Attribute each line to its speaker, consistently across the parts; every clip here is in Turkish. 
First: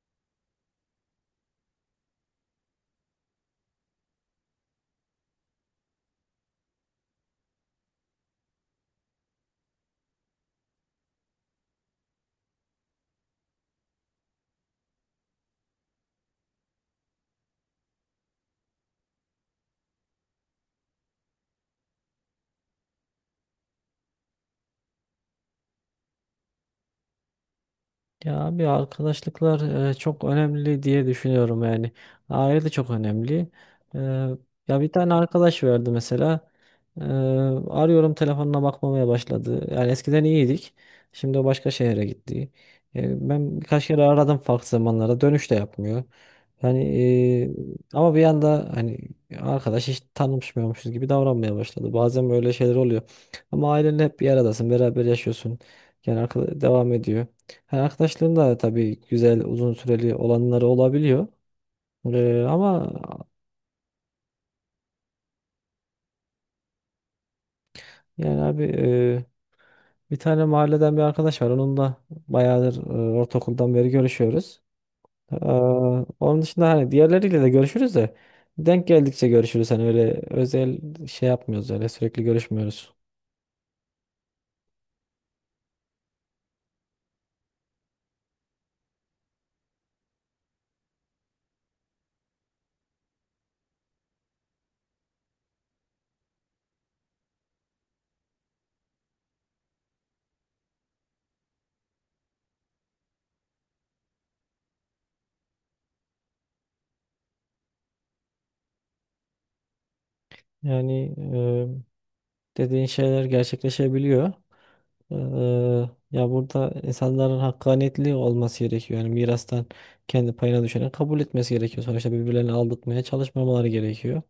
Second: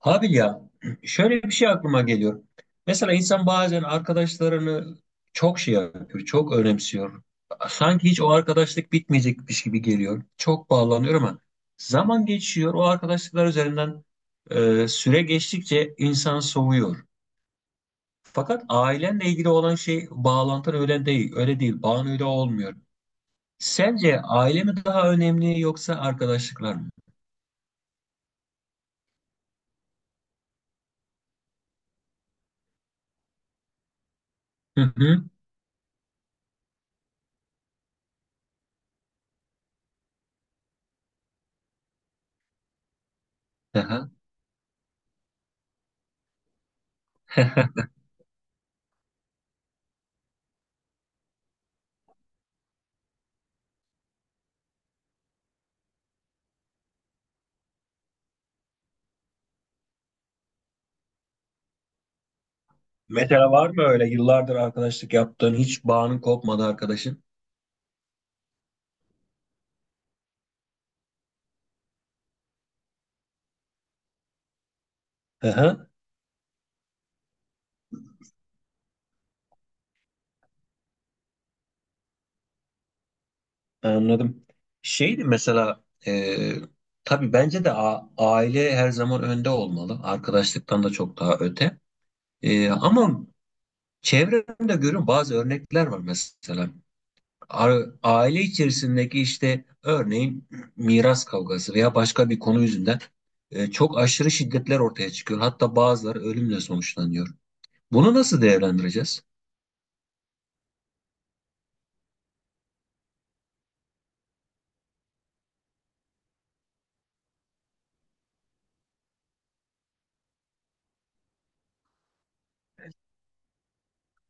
Speaker 1: Abi ya, şöyle bir şey aklıma geliyor. Mesela insan bazen arkadaşlarını çok şey yapıyor, çok önemsiyor. Sanki hiç o arkadaşlık bitmeyecekmiş gibi geliyor. Çok bağlanıyor ama zaman geçiyor. O arkadaşlıklar üzerinden süre geçtikçe insan soğuyor. Fakat ailenle ilgili olan şey bağlantın öyle değil. Öyle değil. Bağın öyle olmuyor. Sence aile mi daha önemli yoksa arkadaşlıklar mı?
Speaker 2: Ya abi arkadaşlıklar çok önemli diye düşünüyorum yani. Aile de çok önemli. E, Ya bir
Speaker 1: Hı
Speaker 2: tane
Speaker 1: hı.
Speaker 2: arkadaş verdi mesela. E, Arıyorum telefonuna bakmamaya başladı. Yani eskiden iyiydik. Şimdi o başka şehre gitti. Ben birkaç kere
Speaker 1: Aha.
Speaker 2: aradım farklı zamanlarda. Dönüş de yapmıyor. Yani ama bir anda hani arkadaş hiç tanışmıyormuşuz gibi davranmaya başladı. Bazen böyle şeyler oluyor. Ama ailenle hep bir aradasın, beraber yaşıyorsun. Yani arkadaş devam ediyor. Ha, arkadaşların da tabii güzel uzun süreli olanları olabiliyor. Ama
Speaker 1: Mesela var mı öyle yıllardır arkadaşlık yaptığın hiç bağının kopmadı arkadaşın?
Speaker 2: yani abi bir tane mahalleden bir arkadaş var. Onunla bayağıdır ortaokuldan beri görüşüyoruz. Ee,
Speaker 1: Hı hı,
Speaker 2: Onun dışında hani diğerleriyle de görüşürüz de denk geldikçe görüşürüz. Hani öyle özel şey yapmıyoruz, öyle sürekli görüşmüyoruz.
Speaker 1: anladım. Şeydi mesela, tabii bence de aile her zaman önde olmalı. Arkadaşlıktan da çok daha öte. Ama çevremde görüyorum bazı örnekler var mesela. Aile içerisindeki işte örneğin miras kavgası veya başka bir konu yüzünden çok aşırı şiddetler ortaya çıkıyor. Hatta bazıları ölümle sonuçlanıyor. Bunu nasıl değerlendireceğiz?
Speaker 2: Yani dediğin şeyler gerçekleşebiliyor. Eee, Ya burada insanların hakkaniyetli olması gerekiyor. Yani mirastan kendi payına düşeni kabul etmesi gerekiyor. Sonuçta birbirlerini aldatmaya çalışmamaları gerekiyor.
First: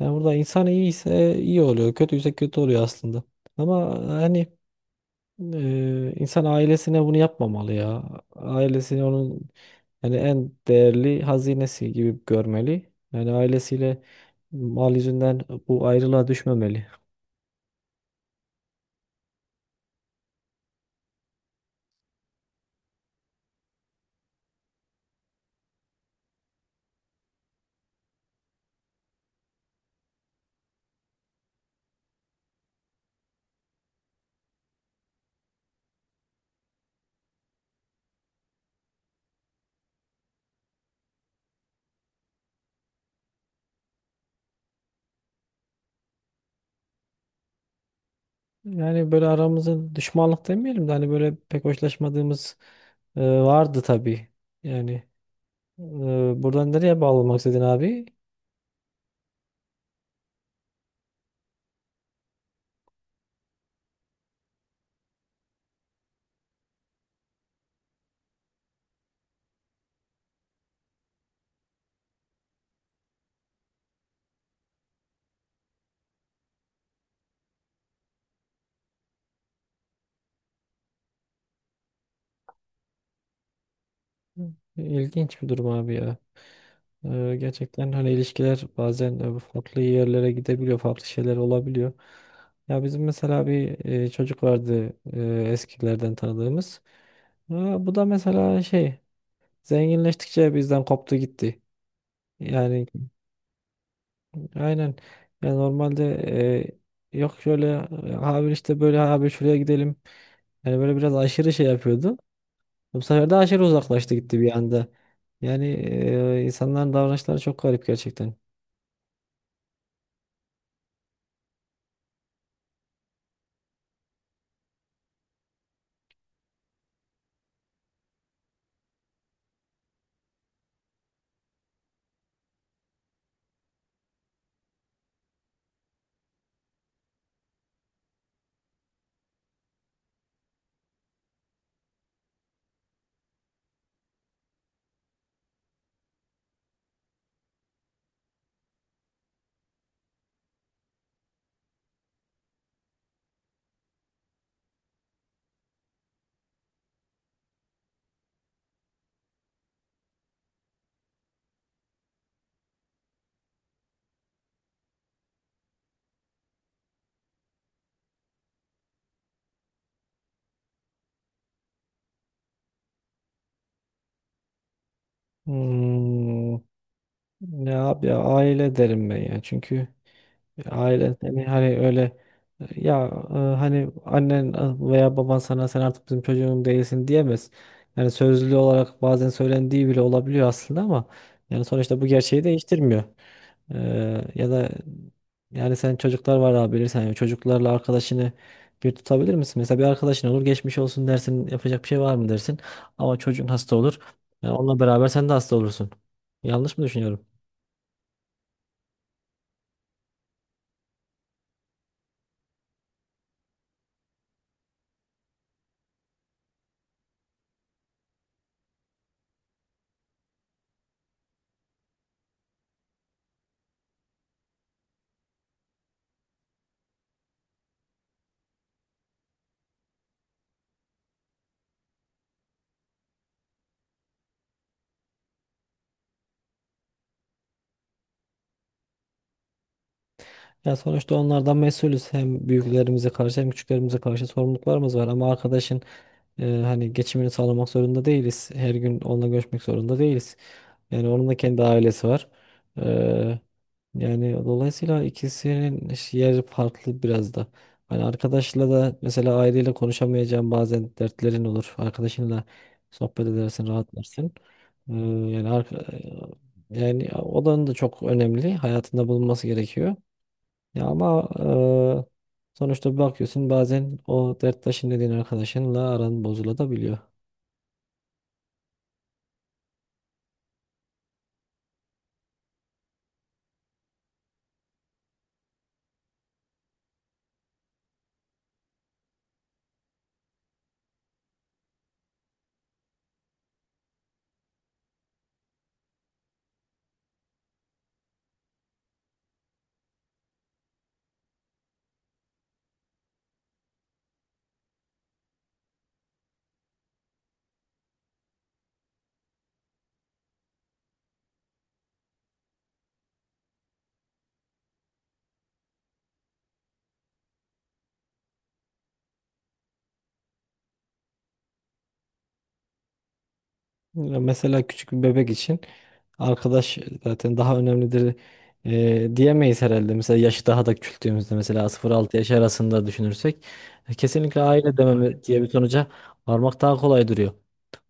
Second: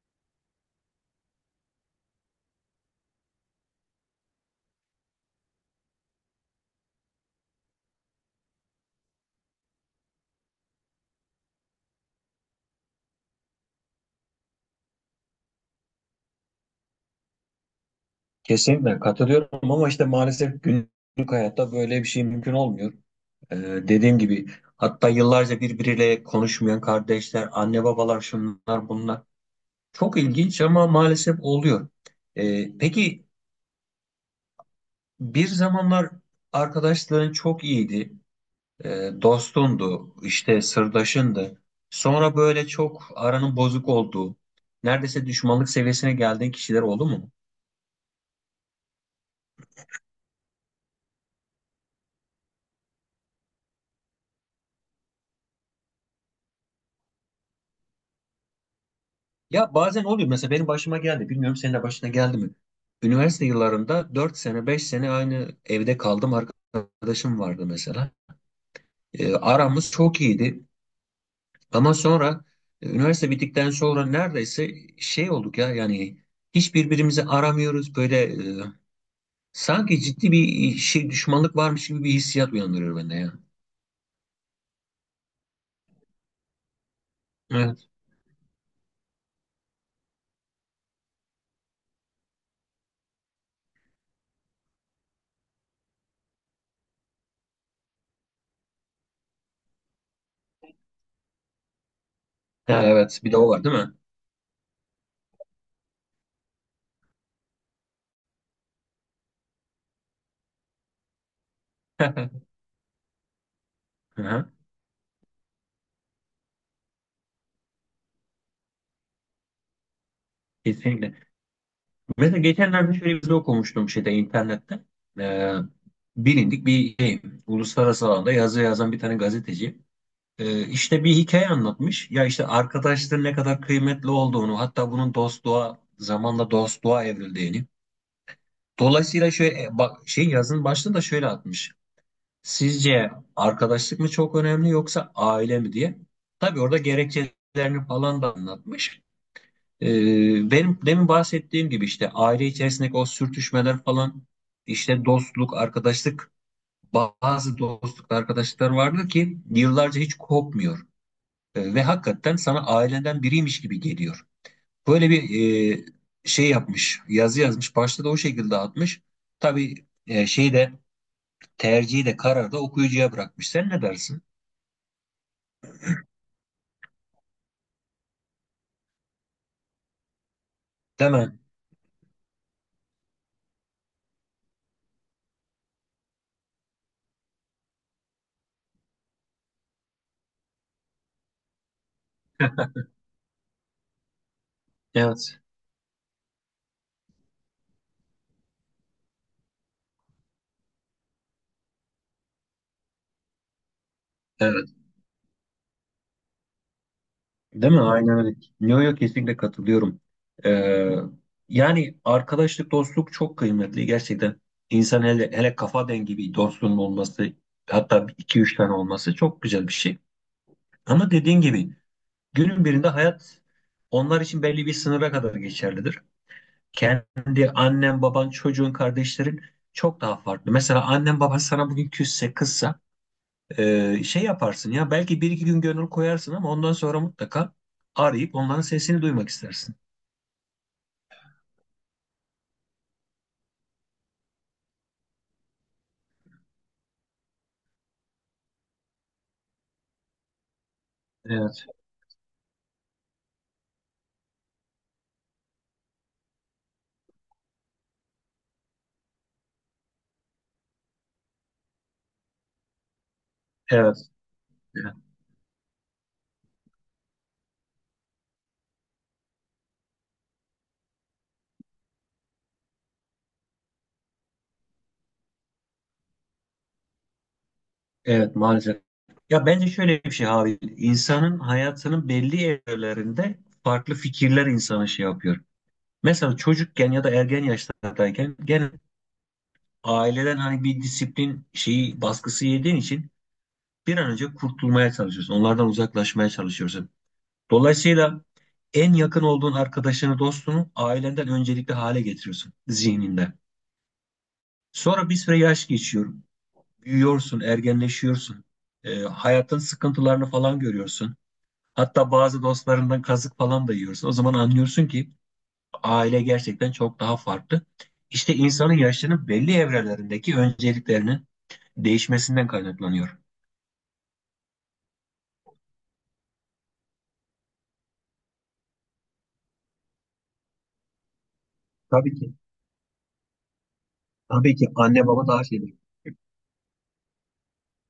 Speaker 2: Yani burada insan iyiyse iyi oluyor, kötüyse kötü oluyor aslında. Ama hani insan ailesine bunu yapmamalı ya. Ailesini onun yani en değerli hazinesi gibi görmeli. Yani ailesiyle mal yüzünden bu ayrılığa düşmemeli.
Speaker 1: Kesinlikle katılıyorum ama işte maalesef günlük hayatta böyle bir şey mümkün olmuyor. Ee, Dediğim gibi hatta yıllarca birbiriyle konuşmayan kardeşler, anne babalar, şunlar bunlar. Çok ilginç ama maalesef oluyor. Peki bir zamanlar arkadaşların çok iyiydi. Dostundu, işte sırdaşındı. Sonra böyle çok aranın bozuk olduğu, neredeyse düşmanlık seviyesine geldiğin kişiler oldu mu?
Speaker 2: Yani böyle aramızda düşmanlık demeyelim de hani böyle pek hoşlaşmadığımız vardı tabii. Yani e, buradan nereye bağlamak istedin abi?
Speaker 1: Ya bazen oluyor, mesela benim başıma geldi, bilmiyorum senin de başına geldi mi? Üniversite yıllarında 4 sene 5 sene aynı evde kaldım, arkadaşım vardı mesela. E, aramız çok iyiydi ama sonra, üniversite bittikten sonra neredeyse şey olduk ya yani, hiç birbirimizi aramıyoruz, böyle sanki ciddi bir şey düşmanlık varmış gibi bir hissiyat uyandırıyor bende ya.
Speaker 2: İlginç bir durum abi ya.
Speaker 1: Evet.
Speaker 2: Gerçekten hani ilişkiler bazen farklı yerlere gidebiliyor, farklı şeyler olabiliyor. Ya bizim mesela bir çocuk vardı eskilerden tanıdığımız. Bu da mesela şey zenginleştikçe bizden koptu gitti.
Speaker 1: Ha,
Speaker 2: Yani.
Speaker 1: evet, bir de o var değil mi?
Speaker 2: Aynen. Ya normalde yok şöyle abi işte böyle abi şuraya gidelim. Yani böyle biraz aşırı şey yapıyordu. Bu sefer de aşırı uzaklaştı, gitti
Speaker 1: Hı.
Speaker 2: bir anda. Yani insanların davranışları çok garip gerçekten.
Speaker 1: Kesinlikle. Mesela geçenlerde şöyle bir şey okumuştum şeyde, internette. Ee, Bilindik bir şey, uluslararası alanda yazı yazan bir tane gazeteci. İşte bir hikaye anlatmış. Ya işte arkadaşların ne kadar kıymetli olduğunu, hatta bunun dostluğa, zamanla dostluğa evrildiğini. Dolayısıyla şöyle, bak şey, yazının başlığını da şöyle atmış. Sizce arkadaşlık mı çok önemli yoksa aile mi diye. Tabii orada gerekçelerini falan da anlatmış. Benim demin bahsettiğim gibi işte aile içerisindeki o sürtüşmeler falan, işte dostluk, arkadaşlık, bazı dostluk, arkadaşlıklar vardır ki yıllarca hiç kopmuyor. Ve hakikaten sana ailenden biriymiş gibi geliyor. Böyle bir e, şey yapmış, yazı yazmış. Başta da o şekilde atmış. Tabii, şeyi de, tercihi de, kararı da okuyucuya bırakmış. Sen ne dersin?
Speaker 2: Hmm, Ne abi ya, aile derim ben ya. Çünkü
Speaker 1: Değil
Speaker 2: aile
Speaker 1: mi?
Speaker 2: seni hani öyle hani annen veya baban sana "sen artık bizim çocuğum değilsin" diyemez. Yani sözlü olarak bazen söylendiği bile olabiliyor aslında ama yani sonuçta bu gerçeği değiştirmiyor. Ya da
Speaker 1: Evet.
Speaker 2: yani sen, çocuklar var abi, bilirsen yani çocuklarla arkadaşını bir tutabilir misin? Mesela bir arkadaşın olur, geçmiş olsun dersin, yapacak bir şey var mı dersin, ama çocuğun hasta olur. Yani
Speaker 1: Evet.
Speaker 2: onunla beraber sen de hasta olursun. Yanlış mı düşünüyorum?
Speaker 1: Değil mi? Aynen öyle. Yo yo, kesinlikle katılıyorum. Ee, Yani arkadaşlık, dostluk çok kıymetli gerçekten. İnsan, hele hele kafa dengi bir dostluğun olması, hatta iki üç tane olması çok güzel bir şey. Ama dediğin gibi günün birinde hayat onlar için belli bir sınıra kadar geçerlidir. Kendi annen, baban, çocuğun, kardeşlerin çok daha farklı. Mesela annen baban sana bugün küsse, kızsa, şey yaparsın ya, belki bir iki gün gönül koyarsın ama ondan sonra mutlaka arayıp onların sesini duymak istersin.
Speaker 2: Ya sonuçta onlardan mesulüz. Hem büyüklerimize karşı hem küçüklerimize karşı sorumluluklarımız var. Ama arkadaşın hani geçimini sağlamak zorunda değiliz. Her gün onunla görüşmek zorunda değiliz. Yani onun da kendi
Speaker 1: Evet,
Speaker 2: ailesi var. Eee, Yani dolayısıyla ikisinin yeri farklı biraz da. Hani arkadaşla da mesela aileyle konuşamayacağın bazen dertlerin olur. Arkadaşınla sohbet edersin,
Speaker 1: evet,
Speaker 2: rahatlarsın. Eee,
Speaker 1: evet,
Speaker 2: Yani yani o da çok önemli. Hayatında bulunması gerekiyor. Ya ama sonuçta bir bakıyorsun, bazen o derttaşın dediğin arkadaşınla aran bozulabiliyor.
Speaker 1: evet maalesef. Ya bence şöyle bir şey abi, insanın hayatının belli evrelerinde farklı fikirler insana şey yapıyor. Mesela çocukken ya da ergen yaşlardayken, gene aileden hani bir disiplin şeyi, baskısı yediğin için bir an önce kurtulmaya çalışıyorsun. Onlardan uzaklaşmaya çalışıyorsun. Dolayısıyla en yakın olduğun arkadaşını, dostunu ailenden öncelikli hale getiriyorsun zihninde. Sonra bir süre yaş geçiyor. Büyüyorsun, ergenleşiyorsun. Hayatın sıkıntılarını falan görüyorsun. Hatta bazı dostlarından kazık falan da yiyorsun. O zaman anlıyorsun ki aile gerçekten çok daha farklı. İşte insanın yaşlarının belli evrelerindeki önceliklerinin değişmesinden kaynaklanıyor.
Speaker 2: Ya mesela küçük bir bebek için arkadaş zaten daha önemlidir diyemeyiz herhalde. Mesela yaşı daha da küçülttüğümüzde, mesela
Speaker 1: Tabii
Speaker 2: 0-6 yaş
Speaker 1: ki.
Speaker 2: arasında düşünürsek kesinlikle
Speaker 1: Tabii ki
Speaker 2: aile
Speaker 1: anne
Speaker 2: dememe
Speaker 1: baba
Speaker 2: diye
Speaker 1: daha
Speaker 2: bir
Speaker 1: şeydir.
Speaker 2: sonuca varmak daha kolay duruyor.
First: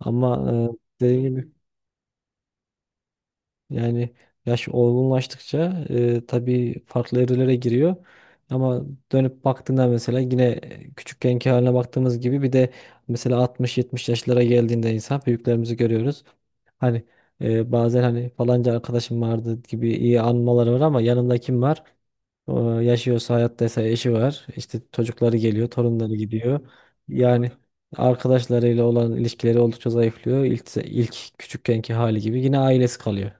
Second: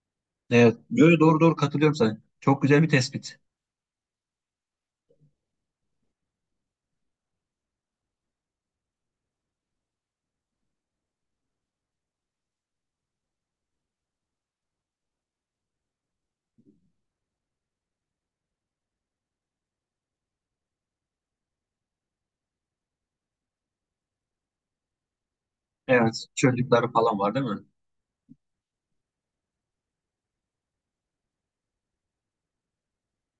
Speaker 2: Ama
Speaker 1: Evet. Yo, yo,
Speaker 2: dediğim
Speaker 1: doğru
Speaker 2: gibi,
Speaker 1: doğru, katılıyorum sana. Çok güzel bir tespit.
Speaker 2: yani yaş olgunlaştıkça tabii farklı evrelere giriyor. Ama dönüp baktığında, mesela yine küçükkenki haline baktığımız gibi, bir de mesela 60-70 yaşlara geldiğinde insan, büyüklerimizi görüyoruz. Hani bazen hani falanca arkadaşım vardı gibi iyi anmaları var, ama yanında kim var? O yaşıyorsa, hayattaysa, eşi var. İşte çocukları geliyor, torunları
Speaker 1: Evet,
Speaker 2: gidiyor.
Speaker 1: çocukları falan var değil
Speaker 2: Yani
Speaker 1: mi?
Speaker 2: arkadaşlarıyla olan ilişkileri oldukça zayıflıyor. İlk küçükkenki hali gibi yine ailesi kalıyor.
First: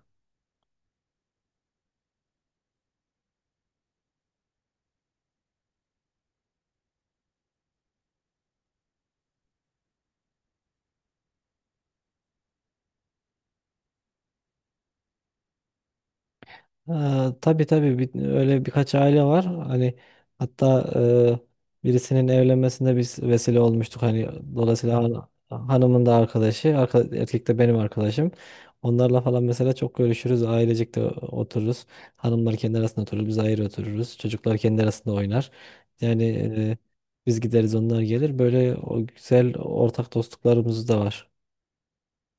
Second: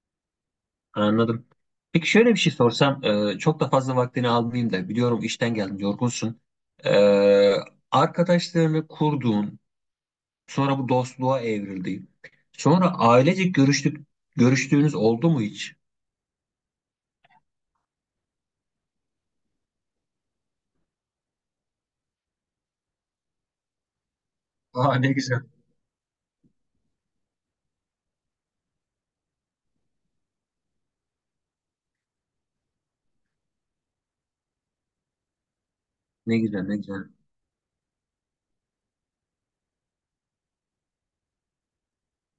Speaker 1: Anladım. Peki şöyle bir şey sorsam, çok da fazla vaktini almayayım da, biliyorum işten geldin, yorgunsun. E, Arkadaşlarını kurduğun, sonra bu dostluğa evrildi. Sonra ailecek görüştük, görüştüğünüz oldu mu hiç?
Speaker 2: Ee, tabii tabii, öyle birkaç aile var. Hani, hatta birisinin evlenmesinde biz vesile olmuştuk. Hani dolayısıyla
Speaker 1: Aa, ne güzel.
Speaker 2: hanımın da arkadaşı, erkek de benim arkadaşım. Onlarla falan mesela çok görüşürüz. Ailecek de otururuz. Hanımlar kendi arasında oturur, biz ayrı otururuz. Çocuklar kendi arasında oynar. Yani
Speaker 1: Ne güzel, ne güzel.
Speaker 2: biz gideriz, onlar gelir. Böyle o güzel ortak dostluklarımız da var.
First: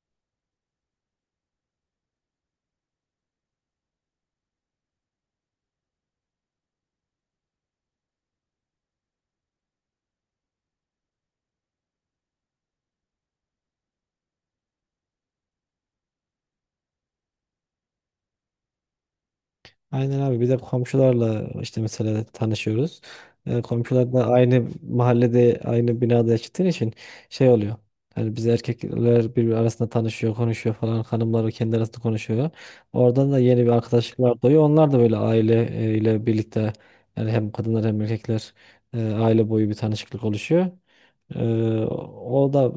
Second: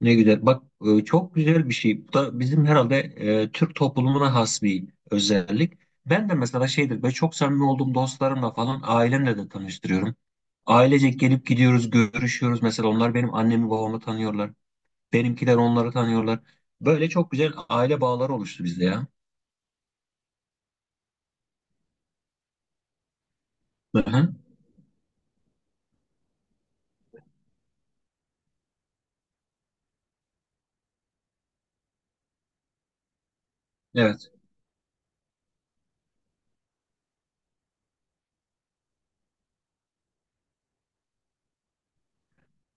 Speaker 1: Ne güzel. Bak, çok güzel bir şey. Bu da bizim herhalde Türk toplumuna has bir özellik. Ben de mesela şeydir, ben çok samimi olduğum dostlarımla falan ailemle de tanıştırıyorum. Ailecek gelip gidiyoruz, görüşüyoruz. Mesela onlar benim annemi babamı tanıyorlar. Benimkiler onları tanıyorlar. Böyle çok güzel aile bağları oluştu bizde ya.
Speaker 2: Aynen abi, bir de komşularla işte mesela tanışıyoruz.
Speaker 1: Hı
Speaker 2: Komşular da
Speaker 1: hı.
Speaker 2: aynı mahallede aynı binada yaşadığın için şey oluyor. Hani biz erkekler birbiri arasında tanışıyor, konuşuyor falan. Hanımlar kendi arasında konuşuyor. Oradan da yeni bir
Speaker 1: Evet.
Speaker 2: arkadaşlıklar doğuyor. Onlar da böyle aile ile birlikte, yani hem kadınlar hem erkekler aile boyu bir tanışıklık oluşuyor. Ee, o da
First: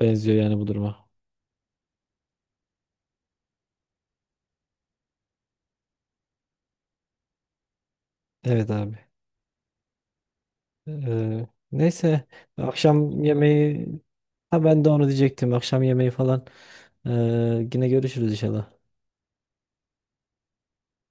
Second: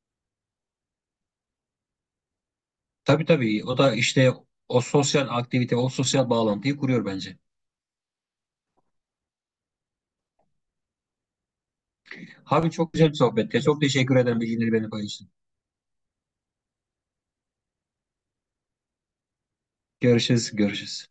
Speaker 2: benziyor yani bu duruma.
Speaker 1: Tabii tabii. O da işte o sosyal aktivite, o sosyal bağlantıyı kuruyor bence.
Speaker 2: Evet abi. Ee, Neyse,
Speaker 1: Abi çok güzel bir
Speaker 2: akşam
Speaker 1: sohbetti. Çok
Speaker 2: yemeği,
Speaker 1: teşekkür ederim,
Speaker 2: ha
Speaker 1: bilgileri
Speaker 2: ben de
Speaker 1: benimle
Speaker 2: onu
Speaker 1: paylaştın.
Speaker 2: diyecektim. Akşam yemeği falan yine görüşürüz inşallah.
Speaker 1: Görüşürüz, görüşürüz.